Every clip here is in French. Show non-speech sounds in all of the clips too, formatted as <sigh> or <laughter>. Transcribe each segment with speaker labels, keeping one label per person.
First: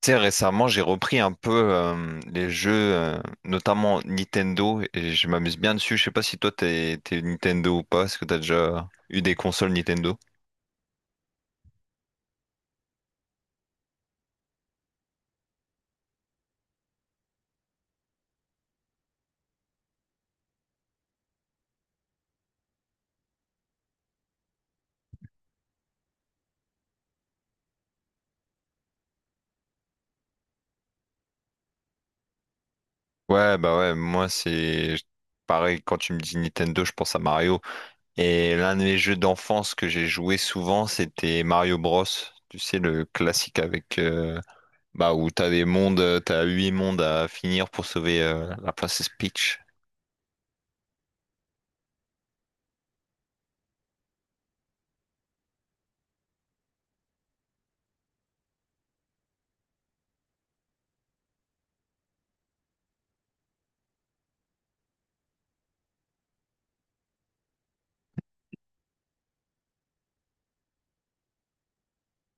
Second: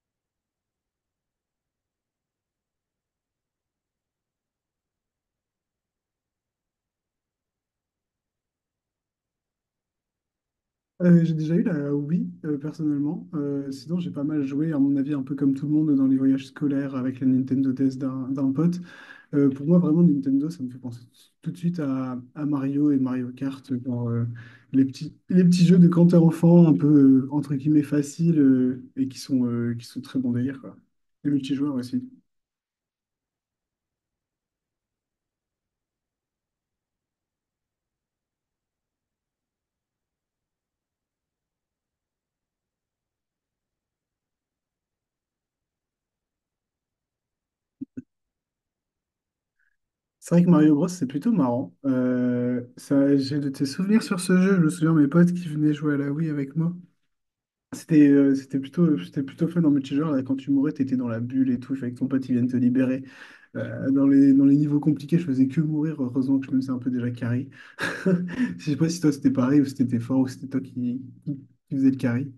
Speaker 1: Tu sais, récemment, j'ai repris un peu les jeux, notamment Nintendo, et je m'amuse bien dessus. Je sais pas si toi, t'es Nintendo ou pas. Est-ce que t'as déjà eu des consoles Nintendo?
Speaker 2: J'ai déjà eu la Wii, personnellement. Sinon, j'ai pas mal joué, à mon avis, un peu comme tout le monde, dans les voyages scolaires avec la Nintendo DS d'un pote. Pour moi, vraiment, Nintendo, ça me fait penser tout de suite à Mario et Mario Kart, genre, les petits jeux de quand t'es enfant, un peu, entre guillemets, faciles et qui sont très bon délire, quoi. Les multijoueurs aussi.
Speaker 1: Ouais, bah ouais, moi, c'est pareil. Quand tu me dis Nintendo, je pense à Mario. Et l'un des jeux d'enfance que j'ai joué souvent, c'était Mario Bros. Tu sais, le classique avec bah, où t'as des mondes, t'as huit mondes à finir pour sauver la princesse Peach.
Speaker 2: C'est vrai que Mario Bros, c'est plutôt marrant. Ça, j'ai de tes souvenirs sur ce jeu. Je me souviens de mes potes qui venaient jouer à la Wii avec moi. C'était plutôt fun en multijoueur. Là, quand tu mourais, t'étais dans la bulle et tout. Il fallait que ton pote il vienne te libérer. Dans les niveaux compliqués, je faisais que mourir. Heureusement que je me faisais un peu déjà carry. <laughs> Je sais pas si toi c'était pareil ou si t'étais fort ou si c'était toi qui faisais le carry.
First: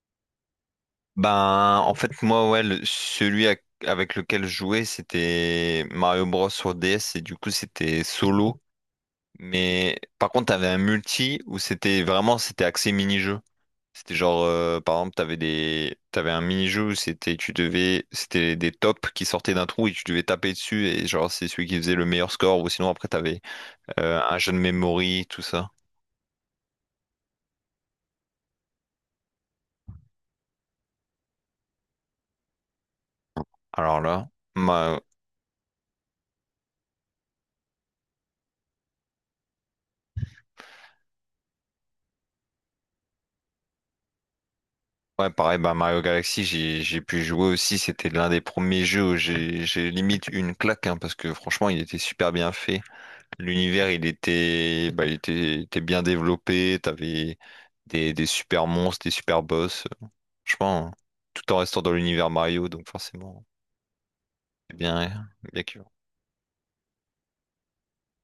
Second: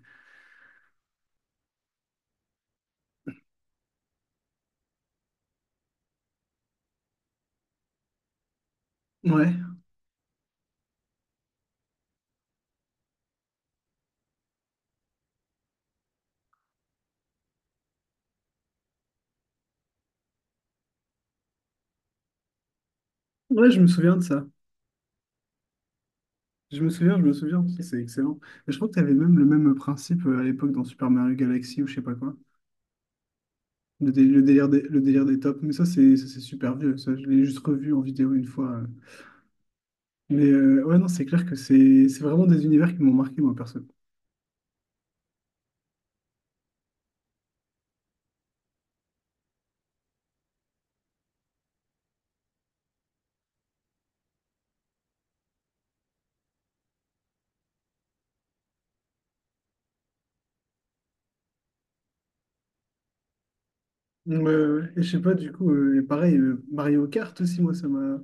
Speaker 1: Ben, en fait, moi, ouais, celui avec lequel je jouais, c'était Mario Bros sur DS, et du coup c'était solo.
Speaker 2: Ouais,
Speaker 1: Mais par contre, t'avais un multi où c'était axé mini-jeu. C'était genre, par exemple, t'avais un mini-jeu où c'était des tops qui sortaient d'un trou et tu devais taper dessus, et genre, c'est celui qui faisait le meilleur score. Ou sinon après, t'avais
Speaker 2: ouais, je me souviens de
Speaker 1: un
Speaker 2: ça.
Speaker 1: jeu de memory, tout ça.
Speaker 2: Je me souviens, je me souviens. C'est excellent. Et je crois que t'avais même le même principe à l'époque dans Super Mario Galaxy ou je sais pas quoi.
Speaker 1: Alors
Speaker 2: Le, dé-
Speaker 1: là,
Speaker 2: le délire des,
Speaker 1: ma-
Speaker 2: le délire des tops. Mais ça, c'est super vieux. Ça, je l'ai juste revu en vidéo une fois. Mais ouais, non, c'est clair que c'est vraiment des univers qui m'ont marqué, moi, perso.
Speaker 1: ouais, pareil, bah, Mario Galaxy, j'ai pu jouer aussi. C'était l'un des premiers jeux où j'ai limite eu une claque, hein, parce que franchement, il était super bien fait. L'univers, il était bien développé. T'avais des super monstres, des super boss. Je pense, hein, tout en restant dans l'univers Mario, donc forcément,
Speaker 2: Ouais,
Speaker 1: c'est
Speaker 2: ouais. Et je sais
Speaker 1: bien,
Speaker 2: pas, du
Speaker 1: bien
Speaker 2: coup,
Speaker 1: que.
Speaker 2: pareil, Mario Kart aussi, moi, ça m'a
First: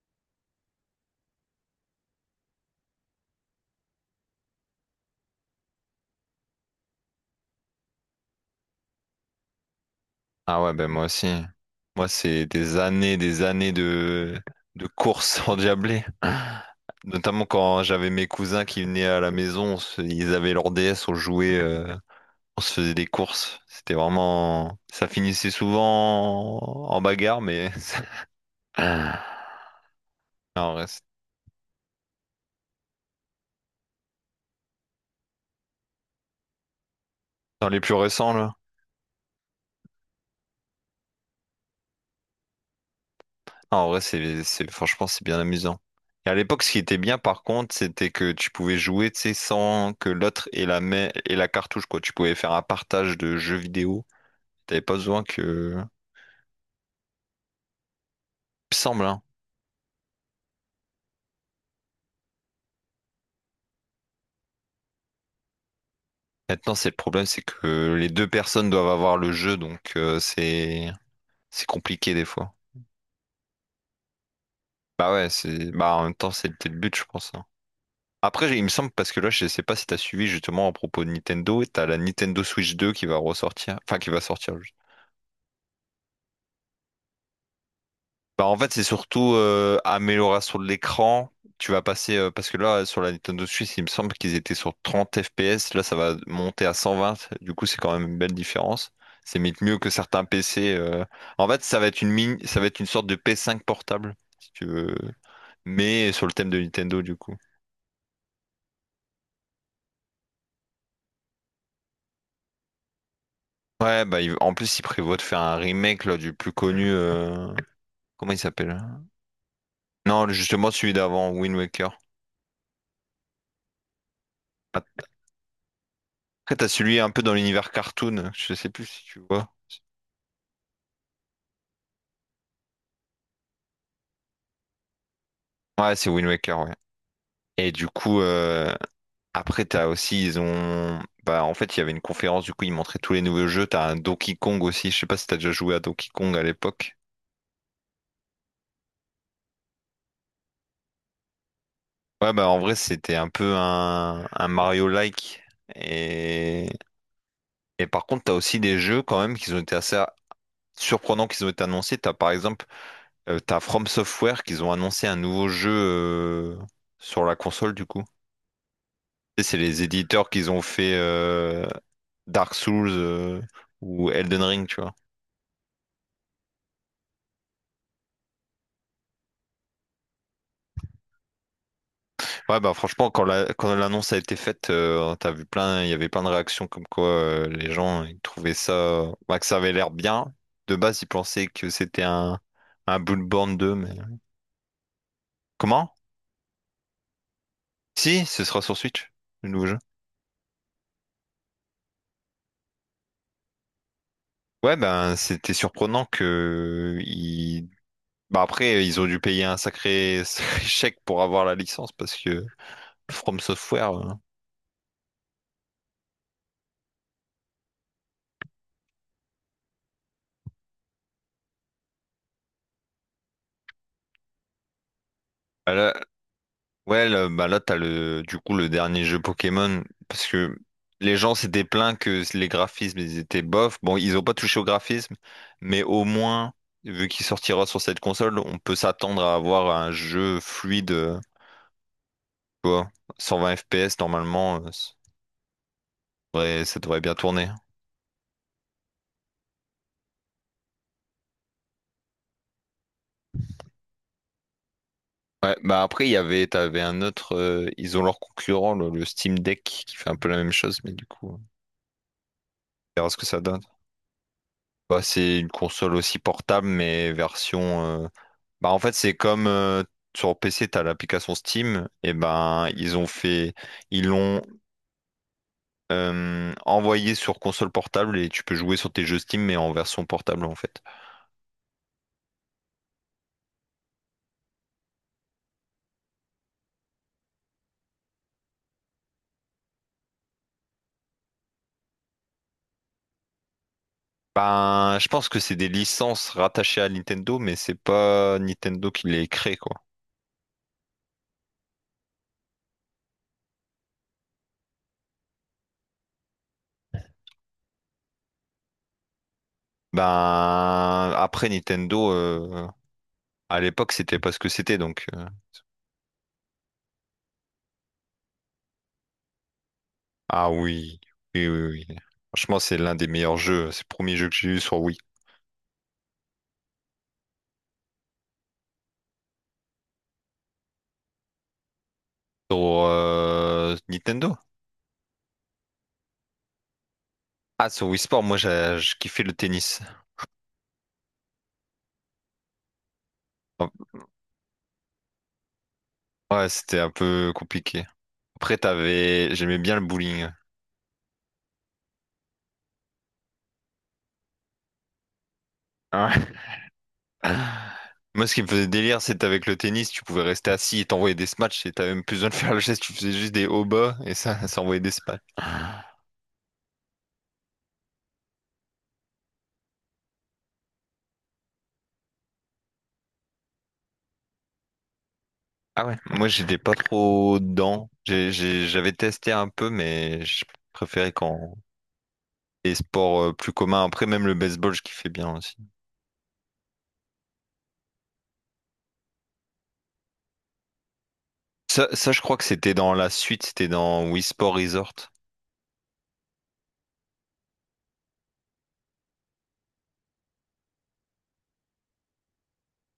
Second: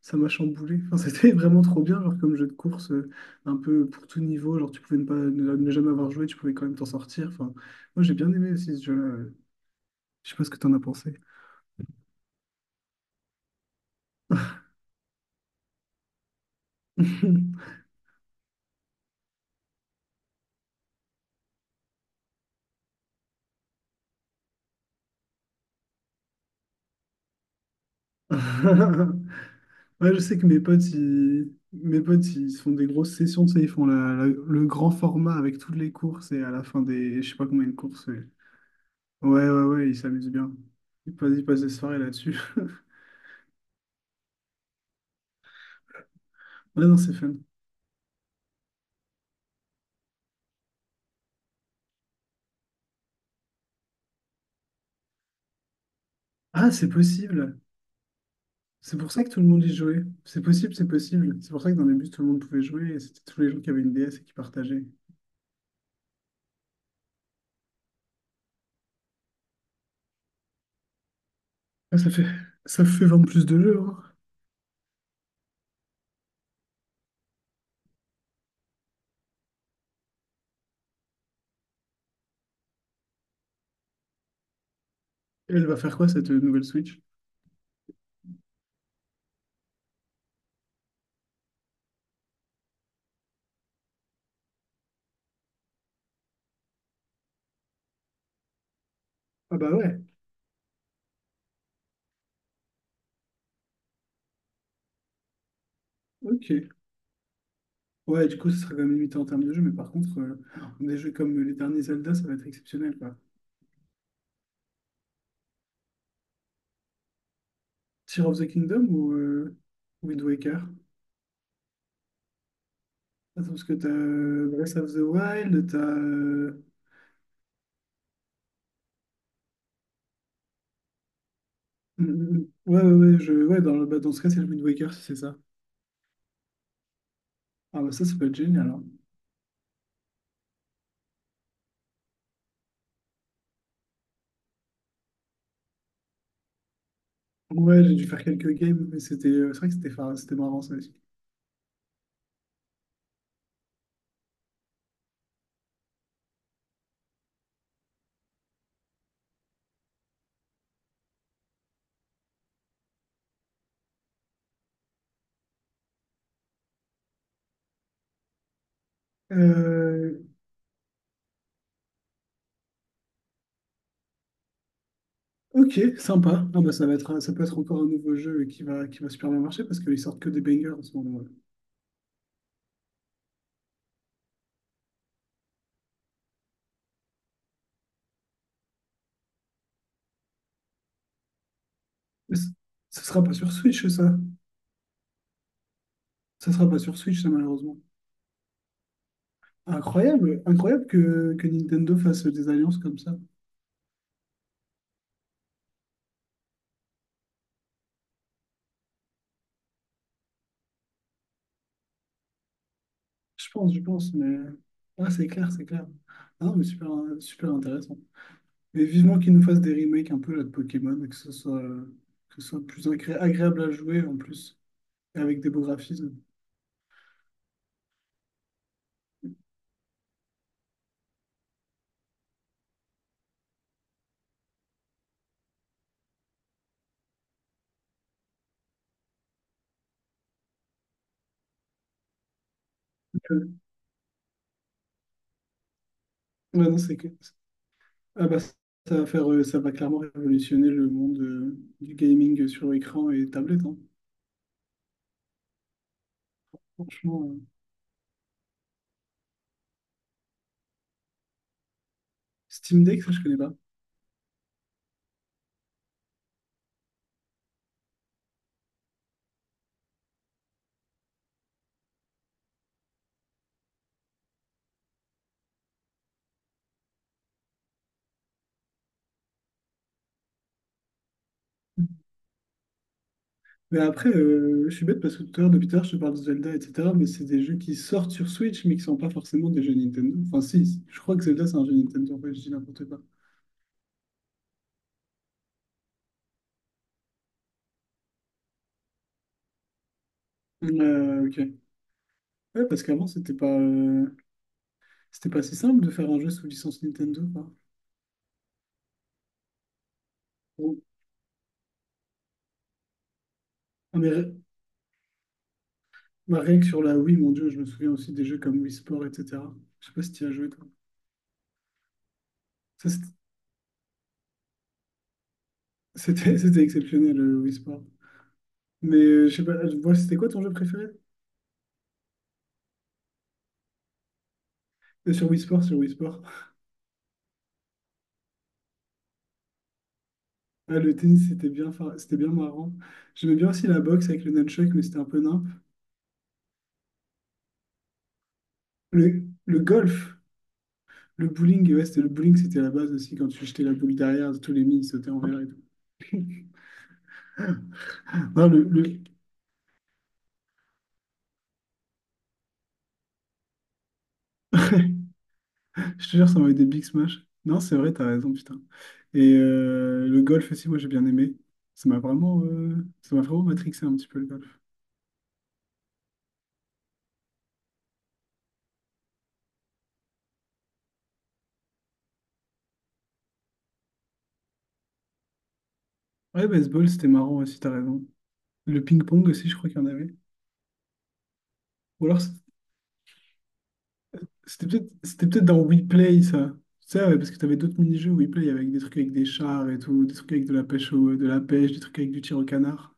Speaker 2: ça m'a chamboulé. Enfin, <laughs> c'était vraiment trop bien, genre comme jeu de course, un peu pour tout niveau. Genre, tu pouvais ne pas ne, ne jamais avoir joué, tu pouvais quand même t'en sortir. Enfin, moi, j'ai bien aimé aussi ce jeu-là. Je sais pas ce que
Speaker 1: Ah ouais,
Speaker 2: t'en as
Speaker 1: ben moi
Speaker 2: pensé.
Speaker 1: aussi. Moi, c'est des années de courses <laughs> endiablées. Notamment quand j'avais mes cousins qui venaient à la maison, ils avaient leur DS, on jouait, on se faisait des courses. C'était vraiment... Ça finissait souvent en bagarre, mais... <laughs> Ah,
Speaker 2: <laughs> Ouais, je sais que mes
Speaker 1: en
Speaker 2: potes,
Speaker 1: reste-
Speaker 2: ils, mes potes, ils se font des grosses sessions, tu sais, ils font le grand format avec toutes les courses et à la fin des, je sais pas combien
Speaker 1: dans
Speaker 2: de
Speaker 1: les plus
Speaker 2: courses,
Speaker 1: récents, là.
Speaker 2: Ouais, ouais, ouais, il s'amuse bien. Il passe des soirées là-dessus. <laughs>
Speaker 1: Ah, en vrai, franchement, c'est bien amusant. Et à l'époque, ce qui
Speaker 2: Ouais,
Speaker 1: était
Speaker 2: non, c'est
Speaker 1: bien,
Speaker 2: fun.
Speaker 1: par contre, c'était que tu pouvais jouer, tu sais, sans que l'autre ait la main et la cartouche, quoi. Tu pouvais faire un partage de jeux vidéo. T'avais pas besoin que... Il
Speaker 2: Ah, c'est possible.
Speaker 1: me
Speaker 2: C'est
Speaker 1: semble,
Speaker 2: pour
Speaker 1: hein.
Speaker 2: ça que tout le monde y jouait. C'est possible, c'est possible. C'est pour ça que dans les bus, tout le monde pouvait jouer et c'était tous les gens qui avaient une DS et qui partageaient.
Speaker 1: Maintenant, c'est le problème, c'est que les deux personnes doivent avoir le jeu, donc c'est
Speaker 2: Ah, ça
Speaker 1: compliqué des
Speaker 2: fait,
Speaker 1: fois.
Speaker 2: ça fait vendre plus de jeux, hein.
Speaker 1: Bah ouais, c'est bah, en même temps, c'était le but, je pense, hein. Après, il me semble, parce que là, je sais pas si t'as suivi, justement, à propos de Nintendo, t'as la Nintendo Switch 2 qui va ressortir, enfin qui va sortir.
Speaker 2: Et elle va faire quoi, cette nouvelle Switch?
Speaker 1: Bah en fait, c'est surtout amélioration de l'écran. Tu vas passer, parce que là, sur la Nintendo Switch, il me semble qu'ils étaient sur 30 FPS. Là, ça va monter à 120. Du coup, c'est quand même une belle différence. C'est
Speaker 2: Ah
Speaker 1: limite
Speaker 2: bah
Speaker 1: mieux que
Speaker 2: ouais,
Speaker 1: certains PC. En fait, ça va être une sorte de p 5 portable, si tu veux. Mais sur le thème de
Speaker 2: ok.
Speaker 1: Nintendo, du coup.
Speaker 2: Ouais, du coup, ce sera quand même limité en termes de jeux, mais par contre, des jeux comme les derniers Zelda, ça va être exceptionnel, quoi.
Speaker 1: Ouais, bah, en plus, il prévoit de faire un remake là, du plus connu.
Speaker 2: Tears
Speaker 1: Comment il
Speaker 2: of the
Speaker 1: s'appelle?
Speaker 2: Kingdom ou Wind
Speaker 1: Non,
Speaker 2: Waker?
Speaker 1: justement, celui d'avant, Wind Waker.
Speaker 2: Attends, parce que t'as Breath of the Wild, t'as
Speaker 1: Après, t'as celui un peu dans l'univers cartoon. Je sais plus si tu vois.
Speaker 2: Mm, mm, mm. Ouais, ouais, ouais, je, ouais dans, bah, dans ce cas, c'est le Wind Waker, si c'est ça.
Speaker 1: Ouais, c'est Wind Waker, ouais. Et
Speaker 2: Ah,
Speaker 1: du
Speaker 2: bah, ça
Speaker 1: coup,
Speaker 2: peut être génial, hein.
Speaker 1: après, t'as aussi, ils ont... bah, en fait, il y avait une conférence, du coup, ils montraient tous les nouveaux jeux. T'as un Donkey Kong aussi, je sais pas si t'as déjà joué à Donkey Kong à l'époque.
Speaker 2: Ouais, j'ai dû faire quelques games, mais c'était, c'est vrai que c'était c'était marrant, ça aussi.
Speaker 1: Ouais, bah, en vrai, c'était un peu un Mario-like. Et... et par contre, t'as aussi des jeux, quand même, qui ont été assez surprenants, qui ont été annoncés. T'as, par exemple, t'as From Software, qui ont annoncé un nouveau jeu, sur la console, du coup. C'est les
Speaker 2: Euh,
Speaker 1: éditeurs qu'ils ont fait, Dark Souls, ou Elden Ring, tu vois.
Speaker 2: ok, sympa. Ah, bah, ça va être, ça peut être encore un nouveau jeu qui va super bien marcher parce qu'ils sortent que des bangers en ce moment. Ouais.
Speaker 1: Ouais, bah franchement, quand l'annonce a été faite, il y avait plein de réactions comme quoi, les gens ils trouvaient ça, bah, que ça avait l'air bien. De base, ils pensaient que c'était
Speaker 2: Mais
Speaker 1: un, un
Speaker 2: ça sera pas sur
Speaker 1: Bloodborne deux,
Speaker 2: Switch,
Speaker 1: mais
Speaker 2: ça.
Speaker 1: comment?
Speaker 2: Ça sera pas sur Switch, ça, malheureusement.
Speaker 1: Si, ce sera sur Switch, le nouveau jeu.
Speaker 2: Incroyable, incroyable que Nintendo fasse des alliances comme ça.
Speaker 1: Ouais, ben c'était surprenant bah, après, ils ont dû payer un sacré, <laughs> sacré chèque pour avoir la licence parce que From
Speaker 2: Je
Speaker 1: Software.
Speaker 2: pense, mais. Ah, c'est clair, c'est clair. Ah, non, mais super, super intéressant. Mais vivement qu'ils nous fassent des remakes un peu là, de Pokémon et que ce soit plus agréable à jouer en plus, et avec des beaux
Speaker 1: Voilà.
Speaker 2: graphismes.
Speaker 1: Ouais, là, bah là, t'as le, du coup, le dernier jeu Pokémon, parce que les gens s'étaient plaints que les graphismes, ils étaient bof. Bon, ils ont pas touché au graphisme, mais au moins, vu qu'il sortira sur cette console, on peut s'attendre à avoir un jeu fluide, tu vois,
Speaker 2: Euh,
Speaker 1: 120 FPS, normalement, ça devrait,
Speaker 2: ouais, non,
Speaker 1: ça
Speaker 2: c'est
Speaker 1: devrait
Speaker 2: que...
Speaker 1: bien tourner.
Speaker 2: Ah bah, ça va faire, ça va clairement révolutionner le monde du gaming sur écran et tablette, hein.
Speaker 1: Ouais, bah après, t'avais un
Speaker 2: Franchement,
Speaker 1: autre, ils ont leur concurrent, le Steam Deck, qui fait un peu la même chose, mais du coup, on
Speaker 2: Steam Deck,
Speaker 1: verra
Speaker 2: ça
Speaker 1: ce
Speaker 2: je
Speaker 1: que
Speaker 2: connais
Speaker 1: ça
Speaker 2: pas.
Speaker 1: donne. Bah, c'est une console aussi portable, mais version... Bah en fait, c'est comme sur PC t'as l'application Steam, et ben ils ont fait ils l'ont envoyé sur console portable, et tu peux jouer sur tes jeux Steam mais en version portable, en fait.
Speaker 2: Mais après, je suis bête parce que tout à l'heure, depuis tout à l'heure, je te parle de Zelda, etc. Mais c'est des jeux qui sortent sur Switch, mais qui sont pas forcément des jeux Nintendo. Enfin, si, si, je crois que Zelda, c'est un jeu Nintendo. Ouais, je dis n'importe quoi.
Speaker 1: Ben je pense que c'est des licences rattachées à Nintendo, mais c'est pas Nintendo qui les crée, quoi.
Speaker 2: Ok. Ouais, parce qu'avant, c'était pas si simple de faire un jeu sous licence Nintendo, quoi. Bon.
Speaker 1: Ben après, Nintendo à l'époque
Speaker 2: Ah, mais
Speaker 1: c'était pas
Speaker 2: ré-
Speaker 1: ce que c'était, donc.
Speaker 2: Bah, rien que sur la Wii, mon Dieu, je me souviens aussi des jeux comme Wii Sport, etc. Je sais pas si tu as
Speaker 1: Ah
Speaker 2: joué, toi.
Speaker 1: oui, oui, oui, oui. Franchement, c'est
Speaker 2: Ça,
Speaker 1: l'un des
Speaker 2: c'était
Speaker 1: meilleurs jeux. C'est le premier jeu que j'ai eu sur Wii.
Speaker 2: <laughs> C'était exceptionnel, le Wii Sport. Mais je sais pas, je vois c'était quoi ton jeu préféré?
Speaker 1: Sur Nintendo?
Speaker 2: Sur Wii Sport, sur Wii Sport.
Speaker 1: Ah, sur Wii Sport, moi, j'ai je kiffais le tennis.
Speaker 2: Ah, le tennis, c'était bien, c'était bien marrant. J'aimais bien aussi
Speaker 1: Oh,
Speaker 2: la boxe avec le nunchuck, mais c'était un peu nimp.
Speaker 1: ouais, c'était un peu compliqué. Après, t'avais... J'aimais
Speaker 2: Le
Speaker 1: bien le
Speaker 2: golf,
Speaker 1: bowling.
Speaker 2: le bowling, ouais, c'était le bowling, c'était la base aussi. Quand tu jetais la boule derrière, tous les mines sautaient envers et tout.
Speaker 1: Ouais. <laughs> Moi, ce
Speaker 2: <laughs>
Speaker 1: qui me
Speaker 2: Non,
Speaker 1: faisait délire,
Speaker 2: le-
Speaker 1: c'est avec le tennis, tu pouvais rester assis et t'envoyer des smatchs, et t'avais même plus besoin de faire le geste, tu faisais juste des hauts bas et ça, <laughs> ça envoyait des
Speaker 2: <laughs>
Speaker 1: smatchs.
Speaker 2: Je te jure, ça m'avait des big smash. Non, c'est vrai, t'as raison, putain. Et le golf aussi, moi, j'ai bien aimé. Ça m'a vraiment matrixé un petit peu le golf.
Speaker 1: Ah ouais. Moi, j'étais pas trop dedans. J'avais testé un peu, mais je préférais quand les sports plus communs. Après, même le baseball, je kiffais bien aussi.
Speaker 2: Ouais, baseball, c'était marrant aussi, t'as raison. Le ping-pong aussi, je crois qu'il y en avait.
Speaker 1: Ça,
Speaker 2: Ou
Speaker 1: ça, je
Speaker 2: alors,
Speaker 1: crois que c'était dans la suite, c'était dans Wii Sport
Speaker 2: c'était peut-être
Speaker 1: Resort.
Speaker 2: c'était peut-être dans Weplay, ça. Ça, ouais, parce que t'avais d'autres mini-jeux Weplay avec des trucs avec des chars et tout, des trucs avec de la pêche, des trucs avec du tir au canard.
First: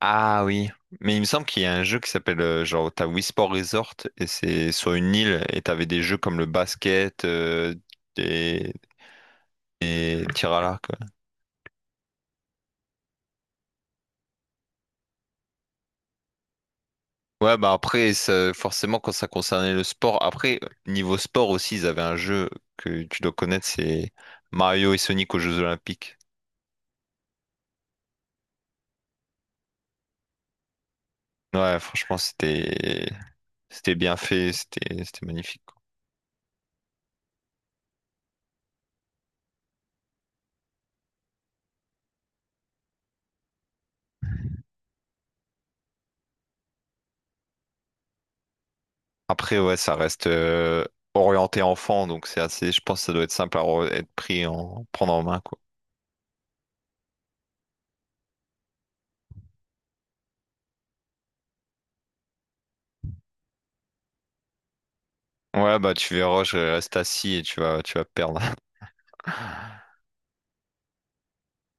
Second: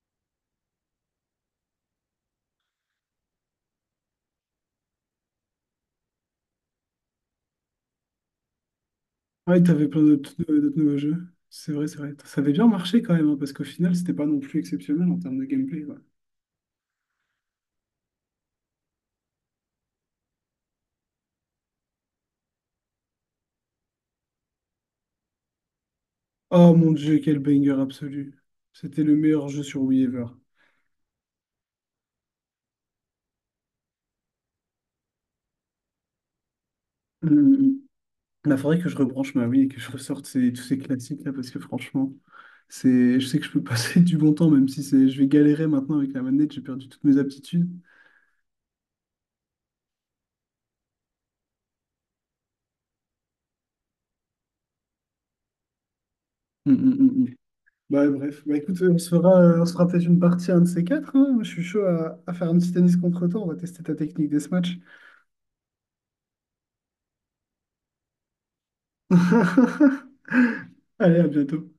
Speaker 1: Ah oui. Mais il me semble qu'il y a un jeu qui s'appelle, genre, t'as Wii Sport Resort et c'est sur une île, et t'avais des jeux comme le basket, des,
Speaker 2: Ouais, t'avais plein
Speaker 1: des
Speaker 2: d'autres
Speaker 1: tirs à
Speaker 2: d'autres
Speaker 1: l'arc.
Speaker 2: nouveaux
Speaker 1: Ouais.
Speaker 2: jeux. C'est vrai, c'est vrai. Ça avait bien marché quand même, hein, parce qu'au final, c'était pas non plus exceptionnel en termes de gameplay, quoi.
Speaker 1: Ouais, bah après, forcément, quand ça concernait le sport, après, niveau sport aussi, ils avaient un jeu que tu dois connaître, c'est Mario et Sonic aux Jeux Olympiques.
Speaker 2: Oh mon Dieu, quel banger absolu. C'était le meilleur jeu sur Wii ever.
Speaker 1: Ouais, franchement, c'était bien fait, c'était magnifique, quoi.
Speaker 2: Il faudrait que je rebranche ma Wii et que je ressorte tous ces classiques là parce que franchement, c'est, je sais que je peux passer <laughs> du bon temps même si c'est, je vais galérer maintenant avec la manette, j'ai perdu toutes mes aptitudes.
Speaker 1: Après, ouais, ça reste orienté enfant, donc c'est assez. Je pense que ça doit être simple à re- être pris en prendre en main, quoi.
Speaker 2: Mm, mm, mm, mm. Bah, bref, bah, écoute, on se fera peut-être une partie un de ces quatre, hein. Moi, je suis chaud à faire un petit tennis contre toi. On va tester ta technique des matchs.
Speaker 1: Ouais, bah tu verras, je reste assis et tu vas perdre. <laughs>
Speaker 2: <laughs> Allez, à bientôt.